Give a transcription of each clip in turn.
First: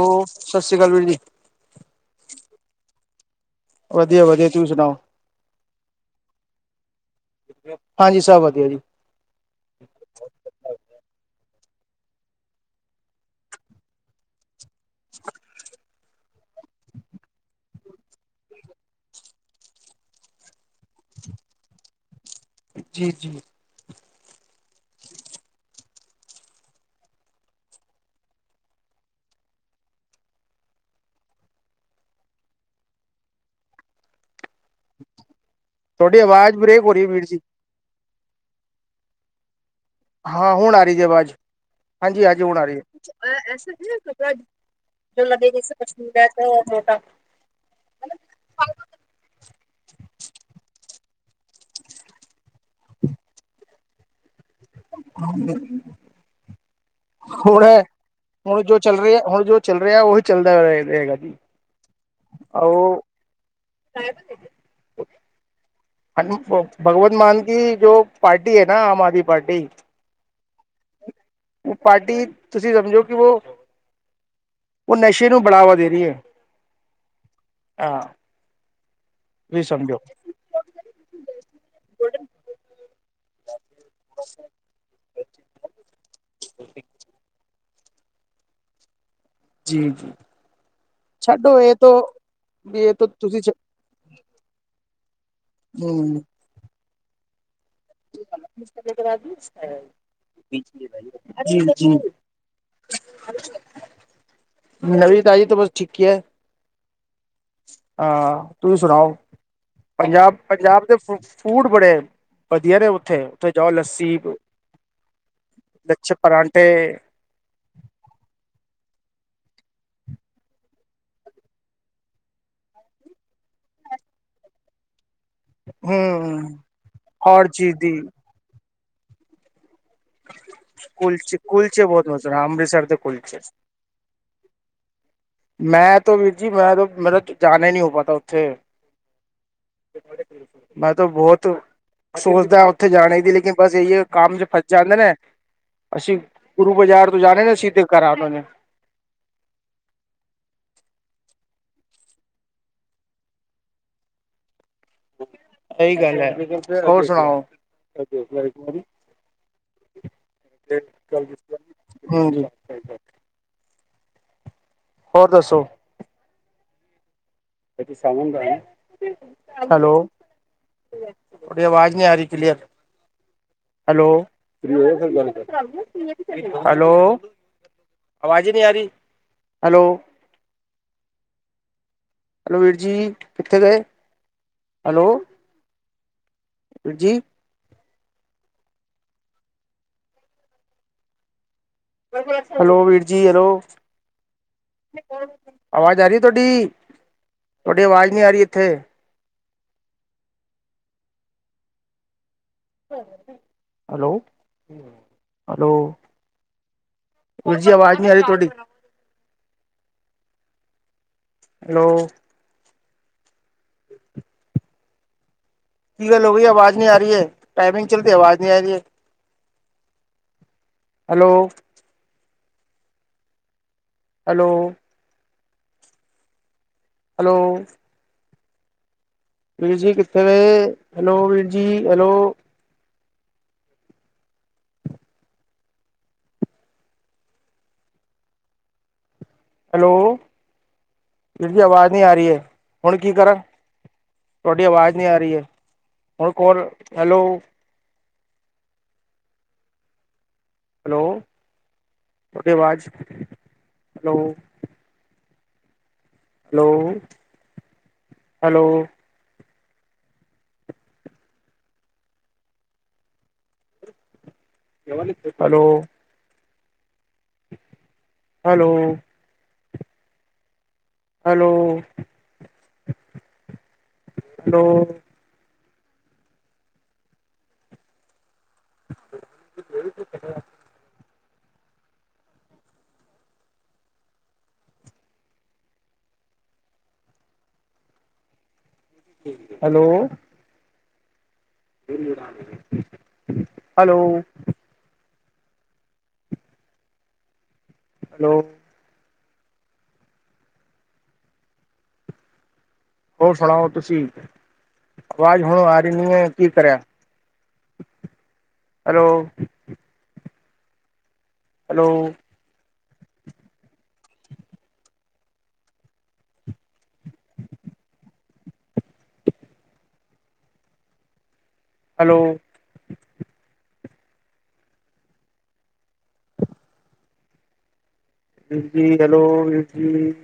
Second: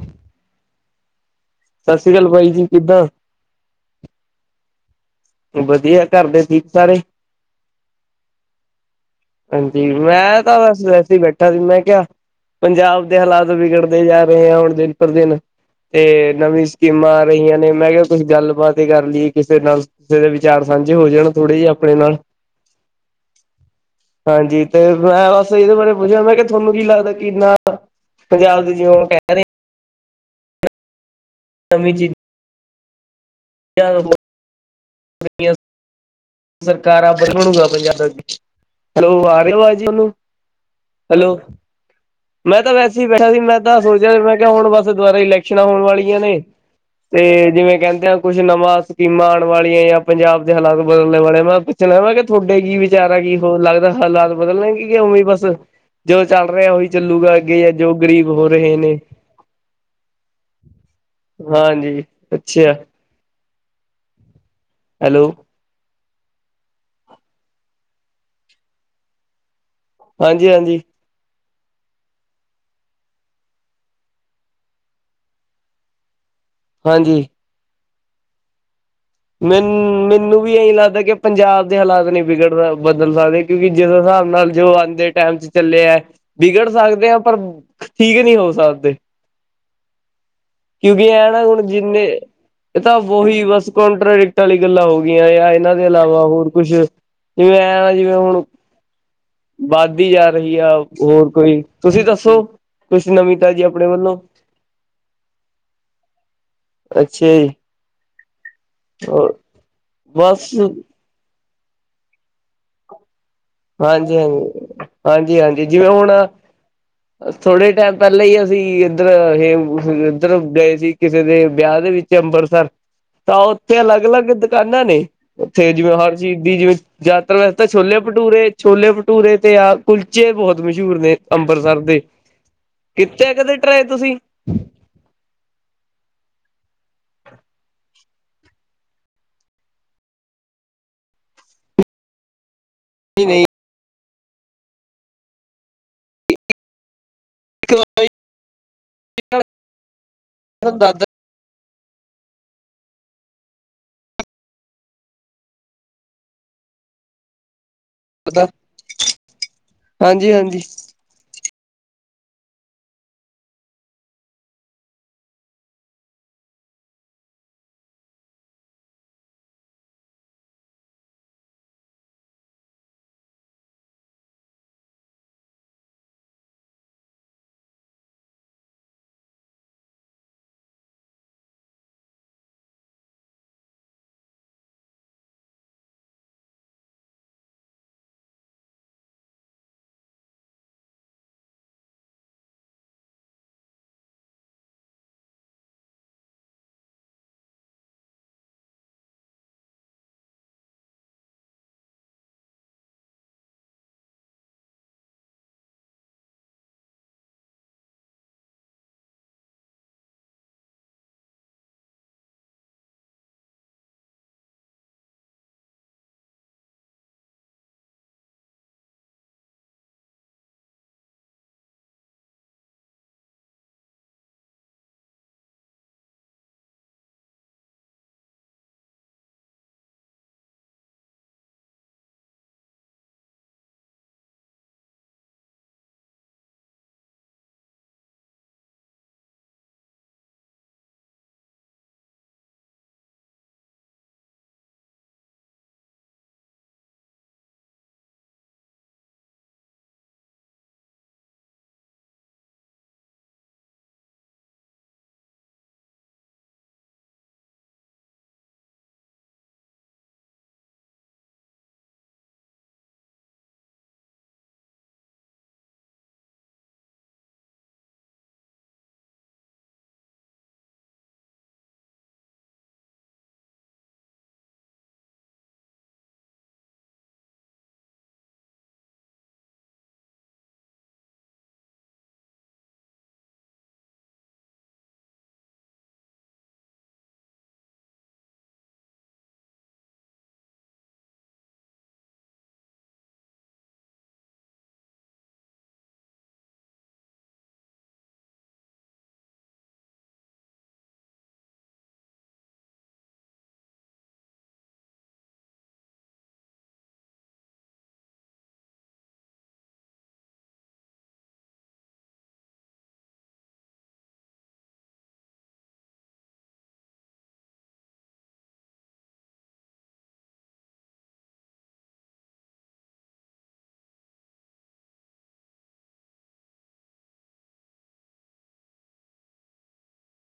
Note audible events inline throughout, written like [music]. ਉਹ ਸਤਿ ਸ੍ਰੀ ਅਕਾਲ ਵੀਰ ਜੀ। ਸਤਿ ਸ੍ਰੀ ਅਕਾਲ ਬਾਈ ਜੀ ਕਿੱਦਾਂ ਵਧੀਆ-ਵਧੀਆ ਤੂੰਹੀ ਸੁਣਾਓ- ਵਧੀਆ ਘਰਦੇ ਠੀਕ ਸਾਰੇ- ਹਾਂਜੀ ਸਭ ਵਧੀਆ ਜੀ। ਹਾਂਜੀ ਮੈਂ ਤਾਂ ਵਸ ਵੈਸੇ ਹੀ ਬੈਠੇ ਬੈਠਾ ਸੀ ਮੈਂ ਕਿਹਾ ਪੰਜਾਬ ਦੇ ਹਾਲਾਤ ਵਿਗੜਦੇ ਜਾ ਰਹੇ ਆ ਹੁਣ ਦਿਨ ਪਰ ਦਿਨ ਤੇ ਨਵੀਂ ਸਕੀਮਾਂ ਆ ਰਹੀਆਂ ਨੇ ਮੈਂ ਕਿਹਾ ਕੁਝ ਗੱਲ ਬਾਾਤ ਹੀ ਕਰ ਲਈਏ ਕਿਸੇ ਨਾਲ ਕਿਸੇ ਦੇ ਵਿਚਾਰ ਸਾਂਝੇ ਹੋ ਜਾਣ ਥੋੜੇ ਜਿ ਆਪਣੇ ਨਾਲ ਜੀ ਜੀ, ਹਾਂਜੀ ਤੇ ਮੈਂ ਬਸ ਇਹਦੇ ਬਾਰੇ ਪੁੱਛਿਆ ਮੈਂ ਕਿਹਾ ਤੁਹਾਨੂੰ ਕੀ ਲੱਗਦਾ ਕਿੰਨਾ ਪੰਜਾਬ ਦੇ ਜਿਉ ਕਹਿ ਰਹੇ- [unintelligible] [unintelligible] ਤੁਹਾਡੀ ਆਵਾਜ਼ ਬ੍ਰੇਕ ਹੋ ਰਹੀ ਹੈ ਵੀਰ ਜੀ। ਹਾਂ [unintelligible] ਹੁਣ ਆ ਰਹੀ ਜੀ ਆਵਾਜ਼ ਹੈਲੋ- ਹਾਂਜੀ ਹਾਂਜੀ ਹੁਣ ਮੈਂ ਆ ਤਾਂ ਰਹੀ ਹੈ। ਵੈਸੇ ਹੀ ਬੈਠਾ ਸੀ ਮੈਂ ਤਾਂ ਸੋਚਿਆ ਮੈਂ ਕਿਹਾ ਹੁਣ ਬਸ ਦੁਬਾਰਾ ਇਲੈਕਸ਼ਨਾਂ ਹੋਣ ਵਾਲੀਆਂ ਨੇ ਤੇ ਜਿਵੇਂ ਕਹਿੰਦੇ ਆ ਕੁਛ ਨਵਾਂ ਸਕੀਮਾਂ ਆਉਣ ਵਾਲੀਆਂ ਜਾਂ ਪੰਜਾਬ ਦੇ ਹਾਲਾਤ ਬਦਲ - ਵਾਲੇ ਮੈਂ ਪੁੱਛਣਾ ਵੈਂ ਕਿ ਤੁਹਾਡੇ ਕੀ ਵਿਚਾਰ ਆ ਕੀ ਹੋ ਲੱਗਦਾ ਹਾਲਾਤ ਬਦਲਣਗੇ? ਉਵੇਂ ਬਸ ਜੋ ਚੱਲ ਰਿਹਾ ਉਹੀ ਗਾ ਅੱਗੇ ਹੁਣ ਜਾਂ ਜੋ ਗ਼ਰੀਬ ਹੋ ਹੁਣ ਰਹੇ ਜੋ ਨੇ ਚੱਲ ਰਿਹਾ ਹੁਣ ਜੋ ਚੱਲ ਰਿਹਾ ਉਹੀ ਚੱਲਦਾ ਰਹੇਗਾ ਜੀ। ਹਾਂਜੀ ਅੱਛਾ। ਸਾਇਬ [unintelligible] ਹੈਲੋ। ਭਗਵੰਤ ਮਾਨ ਕੀ ਜੋ ਪਾਰਟੀ ਐ ਨਾ ਆਮ ਆਦਮੀ ਪਾਰਟੀ। ਹਾਂਜੀ-ਹਾਂਜੀ ਵੋ ਪਾਰਟੀ ਤੁਸੀਂ ਸਮਝੋ ਕਿ ਵੋ ਉਹ ਨਸ਼ੇ ਨੂੰ ਬੜਾਵਾ ਦੇ ਰਈ ਐ। ਹਾਂਜੀ। ਆ। ਮੈਨ ਮੈਨੂੰ ਵੀ ਇਹੀ ਲੱਗਦਾ ਕਿ ਪੰਜਾਬ ਦੇ ਹਾਲਾਤ ਨਈ ਵਿਗੜਦਾ ਬਦਲ ਸਕਦੇ ਕਿਉਂਕਿ ਜਦੋ ਹਿਸਾਬ ਨਾਲ ਜੋ ਆਂਦੇ ਟਾਈਮ ਚ ਚੱਲੇ ਐ ਵਿਗੜ ਸਕਦੇ ਐ ਪਰ ਠੀਕ ਨਹੀਂ ਹੋ ਸਕਦੇ। ਜੀ ਜੀ ਕਿਉਂਕਿ ਐ ਨਾ ਛੱਡੋ ਹੁਣ ਇਹ ਤੋਂ ਜਿੰਨੇ ਇਹ ਤਾਂ ਤੋਂ ਤੁਸੀਂ ਵੋਹੀ ਬਸ ਪ੍ਡਿਕਟ ਆਲੀ ਗੱਲਾਂ ਹੋ ਗਈਆਂ ਯਾ ਇਹਨਾਂ ਦੇ ਹਮ ਇਲਾਵਾ ਹੋਰ ਕੁਛ, ਜਿਵੇਂ ਐ ਜਿਵੇਂ ਹੁਣ ਵੱਧਦੀ ਜਾ ਰਹੀ ਆ ਹੋਰ [unintelligible] ਕੋਈ ਜੀ ਜੀ। ਤੁਸੀਂ ਦੱਸੋ ਕੁਛ ਨਵੀਂ ਤਾਜੀ ਅਪਣੇ ਵੱਲੋਂ ਨਵੀ ਤਾਜੀ ਤਾਂ ਬਸ ਠੀਕ ਹੀ ਐ। ਅੱਛਾ ਜੀ। ਤੁਸੀਂ ਸੁਣਾਓ, ਹੋਰ ਪੰਜਾਬ, ਬਸ ਪੰਜਾਬ ਦੇ ਫ ਫੂਡ ਬੜੇ ਵਧੀਆ ਨੇ ਉੱਥੇ ਜਾਓ ਲੱਸੀ ਹਾਂਜੀ-ਹਾਂਜੀ, ਹਾਂਜੀ-ਹਾਂਜੀ ਜਿਵੇਂ ਹੁਣ ਲੱਛੇ ਪਰਾਂਠੇ ਥੋੜ੍ਹੇ ਟਾਈਮ ਪਹਿਲਾਂ ਈ ਅਸੀਂ ਇੱਧਰ ਇਹ ਇੱਧਰ ਗਏ ਸੀ ਕਿਸੇ ਦੇ ਵਿਆਹ ਦੇ ਵਿੱਚ ਅੰਬਰ ਸਰ ਤਾਂ ਓਥੇ ਅਲੱਗ-ਅਲੱਗ ਦੁਕਾਨਾਂ ਨੇ। ਉੱਥੇ ਜਿਵੇਂ ਹਰ ਚੀਜ਼ ਹਮ ਦੀ ਜਿਵੇਂ ਯਾਤਰਾ ਹਰ ਵਾਸਤੇ ਚੀਜ਼ ਦੀ ਛੋਲੇ ਛੋਲੇ-ਭਟੂਰੇ ਤੇ ਆ। ਕੁਲਚੇ ਬਹੁਤ ਮਸ਼ਹੂਰ ਨੇ ਕੁਲਚੇ ਅੰਮ੍ਰਿਤਸਰ ਕੁਲਚੇ ਦੇ ਬਹੁਤ ਮਜ਼ੇ ਅੰਮ੍ਰਿਤਸਰ ਦੇ ਕਿਤੇ ਕੁਲਚੇ ਕਦੇ ਟਰਾਏ ਤੁਸੀਂ? ਮੈਂ ਤੋ ਵੀਰ ਜੀ ਮੈਂ ਤੋ ਮੇਰਾ ਤੋ ਜਾਣਾ ਈ ਨਈ ਓ ਪਾਤਾ ਉੱਥੇ। ਮੈਂ ਤਾਂ ਬਹੁਤ ਸੋਚਦਾ ਉੱਥੇ ਜਾਣੇ ਦੀ ਲੇਕਿਨ ਬਸ ਇਹੀ ਐ ਕੰਮ ਚ ਫਸ ਜਾਂਦੇ ਨੇ ਅਸੀਂ ਗੁਰੂ ਬਾਜ਼ਾਰ ਤੂੰ ਜਾਨੇ ਨਾ ਅਸੀ ਤੇ ਕਰਾ [unintelligible] ਦਾ ਦਾਦਾ ਸਹੀ ਗੱਲ ਐ ਹੋਰ ਸੁਣਾਓ। ਹਾਂਜੀ-ਹਾਂਜੀ [unintelligible] ਹੂੰ। ਹੋਰ ਦੱਸੋ। ਹੈਲੋ। ਉਹਦੀ ਵਾਜ ਨੀ ਆਰੀ ਕਲੀਅਰ। Hello, hello. ਆਵਾਜ਼ ਈ ਨੀ ਆਰੀ, ਹੈਲੋ। ਹ [inaudible] ਹੈਲੋ ਵੀਰ ਜੀ ਕਿੱਥੇ ਗਏ? ਹੈਲੋ। ਜੀ। ਹੈਲੋ ਵੀਰ ਜੀ ਹੈਲੋ। ਆਵਾਜ਼ ਆ ਰਈ ਐ ਤੁਆਡੀ ਤੁਆਡੀ ਅਵਾਜ਼ ਨਹੀਂ ਆ ਰਈ ਇੱਥੇ। Hello, hello. ਹਾਂਜੀ ਆਵਾਜ਼ ਨੀ ਆਰੀ ਤੁਆਡੀ। ਹੈਲੋ। ਕੀ ਗੱਲ ਹੋ ਗਈ ਆਵਾਜ਼ ਨਹੀਂ ਆ ਰਈ ਐ, ਟਾਈਮਿੰਗ ਚੱਲਦੀ ਆਵਾਜ਼ ਨੀ ਆ ਰਈ ਐ। ਹੈਲੋ। ਹੈਲੋ। ਹੈਲੋ ਵੀਰ ਜੀ, ਕਿੱਥੇ ਗਏ ਹੈਲੋ ਵੀਰ ਜੀ, ਹੈਲੋ? ਹੈਲੋ, ਵੀਰ ਜੀ ਆਵਾਜ਼ ਨਹੀਂ ਆ ਰਹੀ ਹੈ, ਹੁਣ ਕੀ ਕਰਾਂ? ਤੁਹਾਡੀ ਆਵਾਜ਼ ਨਹੀਂ ਆ ਰਹੀ ਹੈ, ਹੁਣ ਕੋਲ ਹੈਲੋ? ਹ [inaudible] ਹੈਲੋ ਉਹਦੇ ਬਾਵਾਾਦ hello [inaudible] hello hello? Hello hello? Hello hello [unintelligible] hello. Hello hello. ਹੋਰ ਸੁਣਾਓ ਤੁਸੀਂ, ਆਵਾਜ਼ ਹੁਣ ਆ ਰਹੀ ਨਹੀਂ ਹੈ, ਕੀ ਕਰੇ? ਹੈਲੋ? ਹੈਲੋ? ਹੈਲੋ? ਵੀਰ ਜੀ, ਹੈਲੋ ਵੀਰ ਜੀ?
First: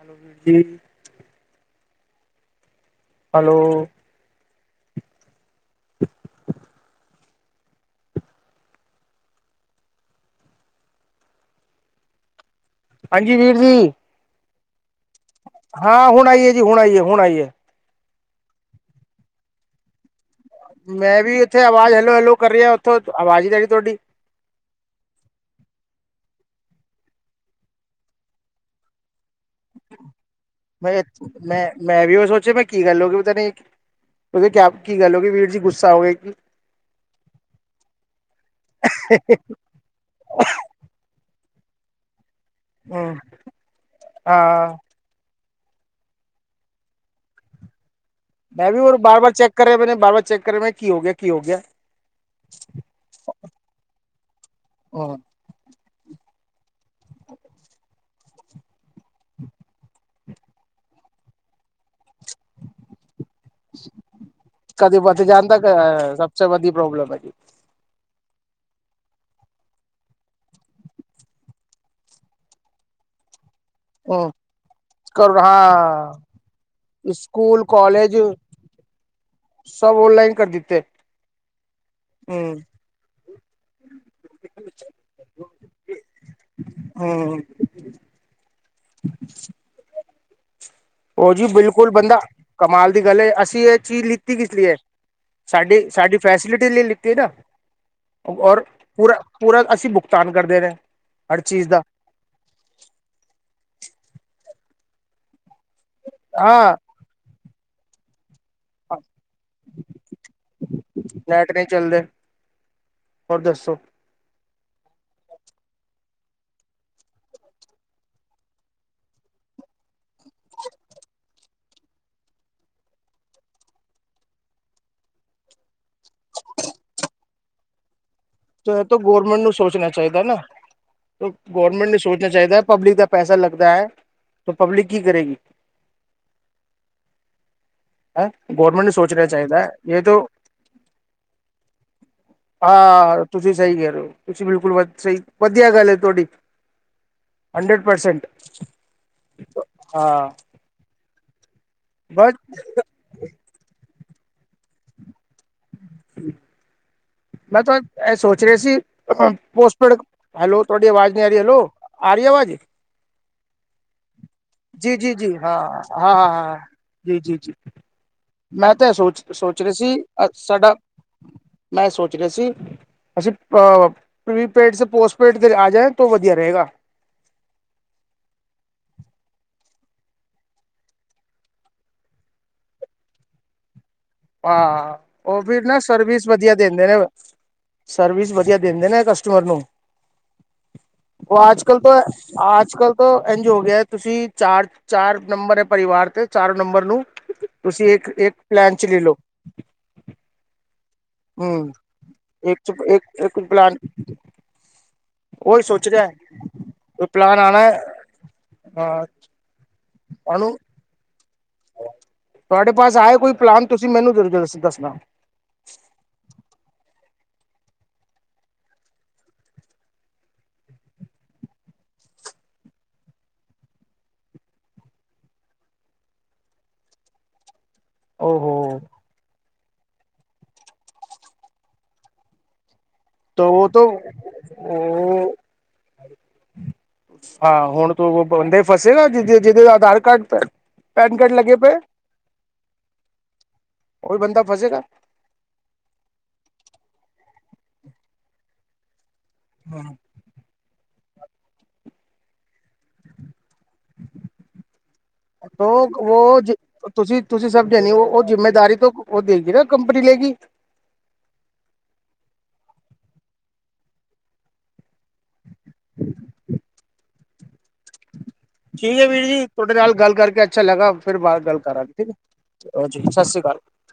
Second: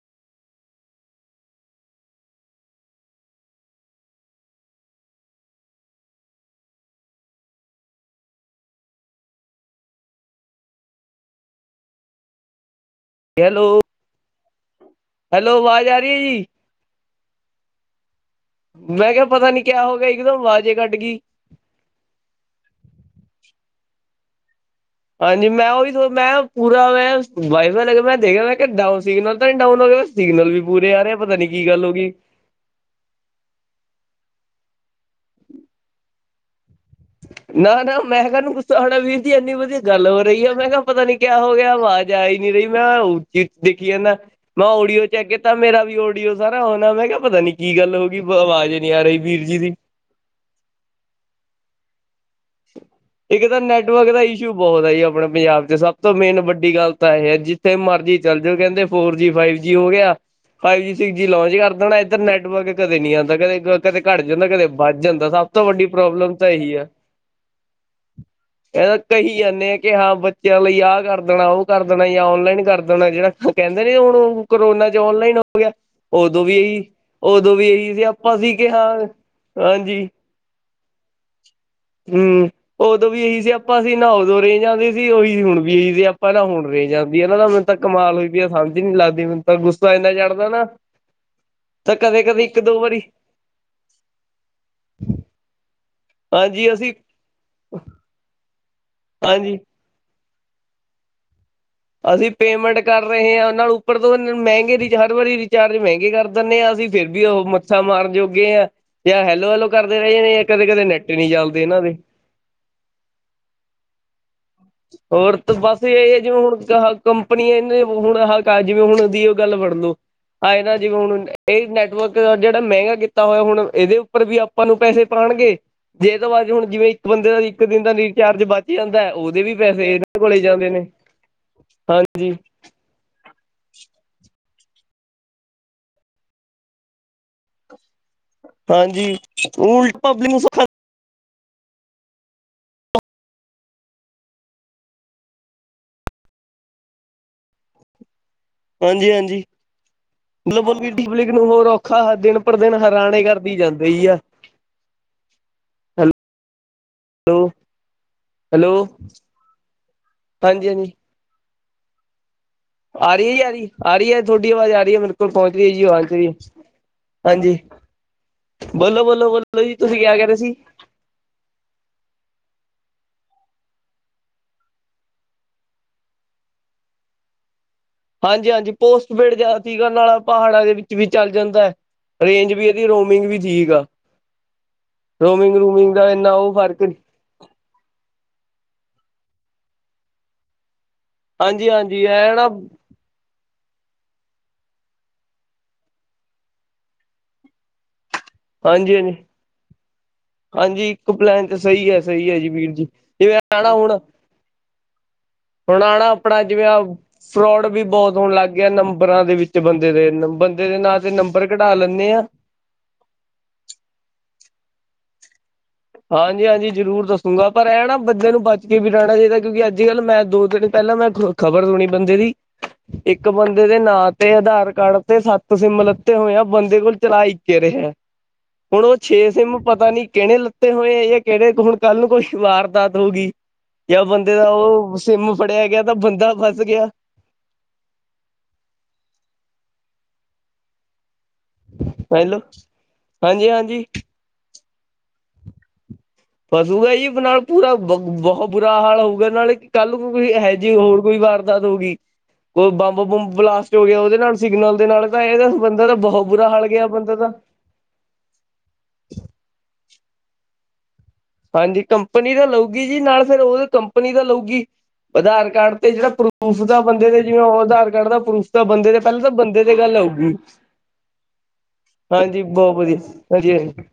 ਆਲੂ ਬਜੀੀ [inaudible] ਹੈਲੋ ਹਾਂਜੀ ਵੀਰ ਜੀ? ਹੈਲੋ-ਹੈਲੋ ਆਵਾਜ਼ ਆ ਹਾਂ ਰਹੀ ਹੈ ਹੁਣ ਆਈਏ ਜੀ ਹੁਣ ਆਈਏ ਹੁਣ ਆਈਏ। ਮੈਂ ਕਿਆ ਪਤਾ ਨੀ ਕਿਆ ਹੋ ਗਿਆ ਈ। ਮੈਂ ਵੀ ਇਥੇ ਆਵਾਜ਼ ਹੈਲੋ-ਹੈਲੋ ਕਰ ਰਿਆ ਉੱਥੋਂ ਆਵਾਜ਼ ਈ ਨੀ ਆਰੀ ਤੁਆਡੀ। ਹਾਂਜੀ ਮੈਂ ਉਹੀ, ਮੈਂ ਪੂਰਾ ਮੈਂ ਵਾਈਫਾਈ ਲੱਗਣਾ ਏ ਦੇਖਣਾ, ਕਿ ਡੌਨ ਸਿੰਨਲ। ਪਤਾ ਡਾਊਨ ਹੋ ਗਿਆ, ਸਿਗਨਲ ਵੀ ਪੂਰੇ ਮੈਂ ਆ ਰਹੇ, ਪਤਾ ਨੀ ਕੀ ਮੈਂ ਗੱਲ ਹੋ ਮੈਂ ਗਈ। ਵੀ ਉਹ ਕਿ ਕਿਆ ਕੀ ਗੱਲ ਹੋ ਗਈ, ਵੀਰ ਜੀ ਗੁੱਸਾ ਹੋ ਗਿਆ ਕਿ? ਨਾ- ਨਾ ਮੈਂ ਕਾਨੂੰ, ਗੁੱਸਾ ਹੋਣਾ ਵੀਰ ਦੀ ਇੰਨੀ ਵਧੀਆ ਗੱਲ ਹੋ ਰਹੀ ਹੈ, ਮੈਂ ਕਿਹਾ ਪਤਾ ਨੀ ਕ ਹੋ ਗਿਆ, ਆਵਾਜ਼ ਆਏ ਗੀ, ਰਹੀ ਮੈਂ ਉਚੀ ਉਚੀ ਦੇਖੀ ਜਾਂਦਾ ਮੈਂ ਹਾਂ ਓਡੀਓ ਚ ਅ ਕੇ ਤਾਂ ਮੇਰਾ ਵੀ ਓਡੀਓ ਸਾਰਾ ਹੋਣਾ, ਮੈਂ ਕਿਹਾ ਪਤਾ ਨੀ ਕੀ ਗੱਲ ਹੋਈ। ਮੈਂ ਵੀ ਹੋਰ, ਬਾਰ -ਬਾਰ ਚੈੱਕ ਕਰਿਆ ਮਨ ਬਾਰ -ਬਾਰ ਚੈੱਕ ਕਰਿਆ ਮ ਕੀ ਹੋ ਗਿਆ -ਕੀ ਹੋ ਗਿਆ। ਇੱਕ ਤਾਂ, ਨੈਟਵਰਕ ਦਾ ਇਸ਼ੂ ਬਹੁਤ ਹੈ ਜੀ, ਹੂੰ ਆਪਣੇ ਪੰਜਾਬ ਚ ਸਭ ਸਭ ਤੋਂ ਮੇਨ ਵੱਡੀ ਗੱਲ ਤਾਂ ਇਹ ਹੈ। ਜਿੱਥੇ ਮਰਜ਼ੀ ਚੱਲ ਜਾਓ, ਕਹਿੰਦੇ ਫੋਰ ਜੀ ਫਾਈਵ ਜੀ ਹੋ ਗਿਆ ਫਾਈਵ ਜੀ ਸਿਕਸ ਜੀ ਲਉ ਜੀ ਇੱਧਰ ਨੈਟਵਰਕ ਕਦੇ ਨੀ ਆਉਂਦਾ। ਕਦੇ ਕਦੇ ਘੱਟ ਜਾਂਦਾ, ਕਦੇ ਬੱਚ ਵੱਧ ਜਾਂਦਾ, ਜਾਣ ਸਭ ਤੱਕ ਤੋਂ ਵੱਡੀ ਸਭ ਪ੍ਰੋਬਲਮ ਸੇ ਤਾਂ ਵੱਡੀ ਇਹੀ ਹੈ। ਪ੍ਰੋਬਲਮ ਹੈਗੀ ਹਮ [unintelligible] ਇਹਦਾ ਕਹੀ ਜਾਂਦੇ ਆ ਕਿ, ਹਾਂ ਬੱਚਿਆਂ ਲਈ ਆਹ ਕਰ ਦੇਣਾ, ਉਹ ਕਰ ਦੇਣਾ, ਜਾਂ ਔਨਲਾਈਨ ਕਰ ਦੇਣਾ ਜਿਹੜਾ ਕਹਿੰਦੇ ਨੇ, ਹੂੰ ਹੁਣ ਕਰੋਨਾ ਚ ਕਰ ਔਨਲਾਈਨ ਹੋ ਗਿਆ, ਹਾਂ ਉਦੋਂ ਵੀ ਹੈਹੀ ਸਿਆਪਾ ਸੀ। ਕੀ ਹਾਲ। ਸਭ ਔਨਲਾਈਨ, ਕਰ ਦਿੱਤੇ। ਹਮ ਹੋ [inaudible] ਸਿਆਪਾਂ ਸੀ ਨਾ ਉਦੋਂ ਰੇ ਜਾਂਦੇ ਸੀ ਉਹੀ ਹੁਣ ਵੀ ਸਿਆਪਾਂ ਨਾ ਹੁਣ ਰੇ ਜਾਂਦੀ ਇਹ ਹੂੰ ਦਾ ਕਮਾਲ ਹੋਈ ਪ ਸਮਝ ਨੀ ਲੱਗਦੀ ਮੈਨੂੰ, ਤਾਂ ਗੁੱਸਾ ਇੰਨਾ ਜਾਿਆਦਾ ਉਹ ਜੀ ਬਿਲਕੁਲ ਬੰਦਾ ਇੱਕ ਦੋ ਕਮਾਲ ਵਾਰੀ ਦੀ ਗੱਲ, ਅਸੀਂ ਇਹ ਚੀਜ਼ ਲਿੱਤੀ ਕਿਸ ਲਈ ਏ। ਸਾਡੇ ਸਾਡੀ ਫੈਸਿਲਿਟੀ ਹਾਂਜੀ ਲ ਅਸੀਂ ਲਿੱਤੀ ਨਾ ਔਰ ਪੂਰਾ ਹਾਂਜੀ -ਪੂਰਾ ਅਸੀਂ ਭੁਗਤਾਨ [inaudible] ਕਰਦੇ ਰਹ? ਅਸੀਂ ਪੇਮੈਂਟ ਕਰ ਰਹੇ ਹਾਂ, ਨਾਲ ਉੱਪਰ ਤੋਂ ਮਹਿੰਗੇ ਰ ਹਰ ਵਾਰੀ। ਚਾਰਜ ਮਹਿੰਗੇ ਕਰ ਦਿੰਦੇ ਹਾਂ। ਅਸੀ ਫਿਰ ਵੀ ਉਹ ਮੱਥਾ ਮਾਰ ਜੋਓ ਜਾਂ ਹੈਲੋ-ਹੈਲੋ ਕਰਦੇ ਰਹੇ ਨੇ। ਜਾਂ ਕਦੇ-ਕਦੇ ਨੈਟ ਨੀ ਚੱਲਦੇ ਇਹਨਾਂ ਦੇ। ਹੋਰ ਦੱਸੋ? ਹੋਰ ਤੇ ਬਸ ਇਹ ਹੈ। ਜਿਵੇਂ ਹੁਣ ਕੰਪਨੀਆਂ ਇਹਨੇ ਹੁਣ ਹਾਂ ਜਿਵੇਂ ਹੁਣ ਦੀ ਉਹ ਗੱਲ ਫੜ ਲੋ। ਹਏ ਨਾ ਜਿਵੇਂ ਹੁਣ ਇਹ ਨੈਟਵਰਕ ਜਿਹੜਾ ਮਹਿੰਗਾ ਕੀਤਾ ਹੋਇਆ ਹੁਣ ਇਹਦੇ ਉੱਪਰ ਵੀ ਆਪਾਂ ਨੂੰ ਪੈਸੇ ਪਾ ਜੇ ਤਾਂ ਬਾਅਦ ਹੁਣ ਜਿਵੇਂ ਇੱਕ ਬੰਦੇ ਦਾ ਇੱਕ ਦਿਨ ਦਾ ਰਿੀਚਾਰਜ ਬਚ ਜੋ ਹੈ ਤਾਂ ਜਾਂਦਾ, ਗੌਰਮੈਂਟ ਉਹਦੇ ਨੂੰ ਵੀ ਸੋਚਣਾ ਪੈਸੇ ਇਹਨਾਂ ਚਾਹੀਦਾ ਨਾ ਕੋਲੇ ਜਾਂਦੇ ਨੇ ਗਵਰਮੈਂਟ ਨੇ ਸੋਚਣਾ ਹਾਂਜੀ ਚਾਹੀਦਾ ਪਬਲਿਕ ਦਾ ਪੈਸਾ ਲੱ ਦਾ ਹੈ, ਤਾਂ ਪਬਲਿਕ ਕੀ ਕਰੇਗੀ। ਹੈ ਗੌਰਮੈਂਟ ਨੂੰ ਹਾਂਜੀ ਸੋਚਣਾ ਚਾਹੀਦਾ ਹੈ ਉਲਟ ਇਹ ਤਾਂ ਪਬਲੀ ਮਸਾ ਖਾ- ਹਾਂ--ਤੁਸੀਂ ਸਹੀ ਕਹਿ ਰਹੇ ਹੋ ਤੁਸੀਂ ਬਿਲਕੁਲ ਵ ਸਹੀ ਵਧੀਆ ਗੱਲ ਏ ਤੁਹਾਡੀ। Hundred percent. ਹਾਂਜੀ-ਹਾਂਜੀ ਹਾਂ ਮਤਲਬ ਹੋਰ [unintelligible] ਖਾ ਬਸ ਦਿਨ ਪਰ ਦਿਨ ਹੈਰਾਣੇ ਕਰਦੀ ਜਾਂਦੀ ਈ ਆ। ਹੈਲ ਮੈਂ ਤਾਂ ਇਹ ਸੋਚ ਰਿਹਾ ਸੀ। ਪੋਸਟਪੇਡ ਹੈਲੋ ਹਾਂਜੀ ਤੁਹਾਡੀ ਹਾਂਜੀ ਆਵਾਜ਼ ਨਹੀਂ ਆ ਰਹੀ ਹੈਲੋ ਆਰੀ ਆਵਾਜ? ਆ ਰਹੀ ਐ ਜੀ ਆ ਰਹੀ ਆ ਰਹੀ ਐ ਤੁਹਾਡੀ ਆਵਾਜ਼ ਆ ਰਹੀ ਐ ਮੇਰੇ ਕੋਲ ਪਹੁੰਚ ਗਈਹੈ ਜੀ ਆਵਾਜ਼ ਚਹੀ ਜੀ-ਜੀ-ਜੀ ਮੈਂ ਤਾਂ ਬੋਲੋ ਬੋਲੋ ਸੋਚ-ਸੋਚ ਬੋਲੋ ਰਹੇ ਜੀ ਤੁਸੀਂ ਸੀ ਕਿਆ ਕਹਿ ਅ ਰਹੇ ਸੀ ਸਾਡਾ ਮੈਂ ਸੋਚ ਰਿਹਾ ਅਸੀਂ ਪ੍ਰੀਪੇਡ ਸੇ ਪੋਸਟਪੇਡ ਤੇ ਆ ਜਾਏ। ਤਾਂ ਵਧੀਆ ਰਹੇਗਾ। ਹਾਂਜੀ- ਹਾਂਜੀ ਪੋਸਟਪੇਡ ਜਿਆਦਾ ਸੀਗਾ ਨਾਲ ਪਹਾੜਾਂ ਦੇ ਵਿੱਚ ਵੀ ਚੱਲ ਜਾਂਦਾ ਐ। ਰੇਂਜ ਵੀ ਇਹਦੀ ਰੋਮਿੰਗ ਵੀ ਠੀਕ ਆ। ਆਹ, ਉਹ ਰੋਮਿੰਗ ਵੀ ਨਾ ਰੂਮਿੰਗ ਦਾ ਸਰਵਿਸ ਇੰਨਾ ਉਹ ਵਧੀਆ ਫ਼ਰਕ ਦਿੰਦੇ ਨੇ ਨੀ ਸਰਵਿਸ ਵਧੀਆ ਦਿੰਦੇ ਨੇ ਕਸਟਮਰ ਨੂੰ ਉਹ ਹਾਂਜੀ ਅੱਜ-ਕੱਲ ਤੋ ਹਾਂਜੀ ਐ ਨਾ ਅੱਜ-ਕੱਲ ਤੋਂ ਇੰਝ ਹੋ ਗਿਆ ਤੁਸੀਂ,, ਚਾਰ- ਚਾਰ ਨੰਬਰ ਹੈ ਪਰਿਵਾਰ ਤੇ ਚਾਰੋ ਨੰਬਰ ਨੂੰ ਤੁਸੀਂ ਇੱਕ ਇੱਕ ਪਲੈਨ ਚ ਲੈ ਲਓ ਹਾਂਜੀ-ਹਾਂਜੀ। ਪਲੈਨ ਤੇ ਹਮ ਸਹੀ ਹੈ, ਸਹੀ ਹੈ ਜੀ ਵੀਰ ਜੀ। ਜਿਵੇਂ ਇੱਕ ਆਣਾ ਪਲਾਨ ਹੁਣ ਉਹੀ ਹੁਣ ਸੋਚ ਆ ਰਿਹਾ ਨਾ ਆਪਣਾ ਜਿਵੇਂ ਕੋਈ ਪਲਾਨ ਆਉਣਾ ਫਰੋਡ ਵੀ ਬਹੁਤ ਹੋਣ ਲੱਗ ਗਿਆ ਹਾਂ ਨੰਬਰਾਂ ਦੇ ਵਿੱਚ ਬੰ ਉਹਨੂੰ [unintelligible] ਤੁਹਾਡੇ ਪਾਸ ਆਏ ਕੋਈ ਪਲਾਨ ਤੁਸੀਂ ਮੈਨੂੰ ਦੱਸਣਾ- ਹਾਂਜੀ-ਹਾਂਜੀ ਜ਼ਰੂਰ ਦੱਸੂੰਗਾ ਪਰ ਇਹ ਨਾ ਬੰਦੇਿਆਂ ਨੂੰ ਬੱਚ ਕੇ ਵੀ ਰਹਿਣਾ ਚਾਹੀਦਾ ਕਿਉਂਕਿ ਅੱਜ-ਕੱਲ੍ਹ ਮੈਂ ਦੋ ਤਿੰਨ ਪਹਿ ਪਹਿਲਾਂ ਮੈਂ ਖ਼ਬਰ ਸੁਣੀ ਬੰਦੇ ਦੀ ਇੱਕ ਬੰਦੇ ਦੇ ਨਾਂ ਤੇ ਆਧਾਰ ਕਾਰਡ ਤੇ ਸੱਤ ਸਿੰਮ ਲੱਤੇ ਹੋਏ ਆ ਬੰਦੇ ਕੋਲ ਚਲਾ ਇੱਕੇ ਰਿਹਾ ਓਹੋ ਹੁਣ ਉਹ ਛੇ ਸਿੰਮ ਪਤਾ ਨੀ ਕਿਹੜੇ- ੱਤੇ ਹੋਏ ਇਹ ਕਿਹੜੇ ਹੁਣ ਕੱਲ੍ਹ ਨੂੰ ਕੋਈ ਸ਼ਮਾਰ ਦਾਤ ਹੋ ਗਈ ਤਾਂ ਉਹ ਤਾਂ ਜਾਂ ਬੰਦੇ ਦਾ ਉਹ ਸਿੰਿਮ ਫੜਿਆ ਗਿਆ ਤਾਂ ਬੰਦਾ ਫਸ ਗਿਆ। ਹਾਂ ਹੁਣ ਤੂੰ ਉਹ ਬੰਦੇ ਫਸੇਗਾ ਜਿ ਜਿਹਦੇ ਆਧਾਰ ਕਾਰਡ ਪੈਨ ਗਟ ਲੱਗੇ ਪਏ ਹੈਲੋ ਹਾਂਜੀ-ਹਾਂਜੀ। ਕੋਈ ਬੰਦਾ ਫਸੇਗਾ। ਫਸੂਗਾ ਜੀ ਨਾਲ ਪੂਰਾ ਬ ਬਹੁ ਬੁਰਾ ਹਾਲ ਹੋਊਗਾ ਨਾਲੇ ਕੱਲ ਹੈ ਜੀ ਹੋਰ- ਕੋਈ ਵਾਰਦਾਤ ਹੋ ਗਈ ਕੋਈ ਬੰਬ-ਬੁੰਬ ਬਲਾਸਟ ਹੋ ਗਿਆ ਉਹਦੇ ਨਾਲ ਸਿਗਨਲ ਦੇ ਨਾਲ ਤਾਂ ਇਹ ਤੋ ਬੰਦਾ ਦਾ ਬਹੁਤ ਬੁਰਾ ਉਹ ਹਲ ਗਿਆ ਬੰਦੇ ਤੁਸੀਂ ਦਾ- ਤੁਸੀਂ ਸਮਝੇ ਨੀ ਉਹ ਜਿੰਮੇਦਾਰੀ ਉਹ ਦੇਗੀ ਨਾ ਕੰਪਨੀ ਲੇਗੀ। ਹਾਂਜੀ ਕੰਪਨੀ ਦਾ ਲਊਗੀ ਜੀ ਨਾਲ ਫੇਿਰ ਉਹ ਕੰਪਨੀ ਦਾ ਲਉਗੀ। ਆਧਾਰ ਕਾਰਡ ਤੇ ਜਿਹੜਾ ਪ੍ਰੂਫ ਦਾ ਬੰਦੇ ਦੇ ਜਿਵੇਂ ਉਹ ਆਧਾਰ ਕਾਰਡ ਦਾ ਪਸ ਤਾਂ ਬੰਦੇ ਠੀਕ ਤੇ ਹੈ ਪਹਿਲਾਂ ਵੀਰ ਤਾਂ ਜੀ ਬੰਦੇ ਤੁਹਾਡੇ ਤੇ ਨਾਲ ਗੱਲ ਆਊਗੀ ਕਰਕੇ ਅੱਛਾ ਲੱਗਾ ਫਿਰ ਬਾਅਦ ਗੱਲ ਕਰਾਂਗੇ ਠੀਕ ਹਾਂਜੀ ਬਹੁ ਹੈ ਸਤਿ ਸ਼੍ਰੀ ਅਕਾਲ ਵਧੀਆ- [unintelligible]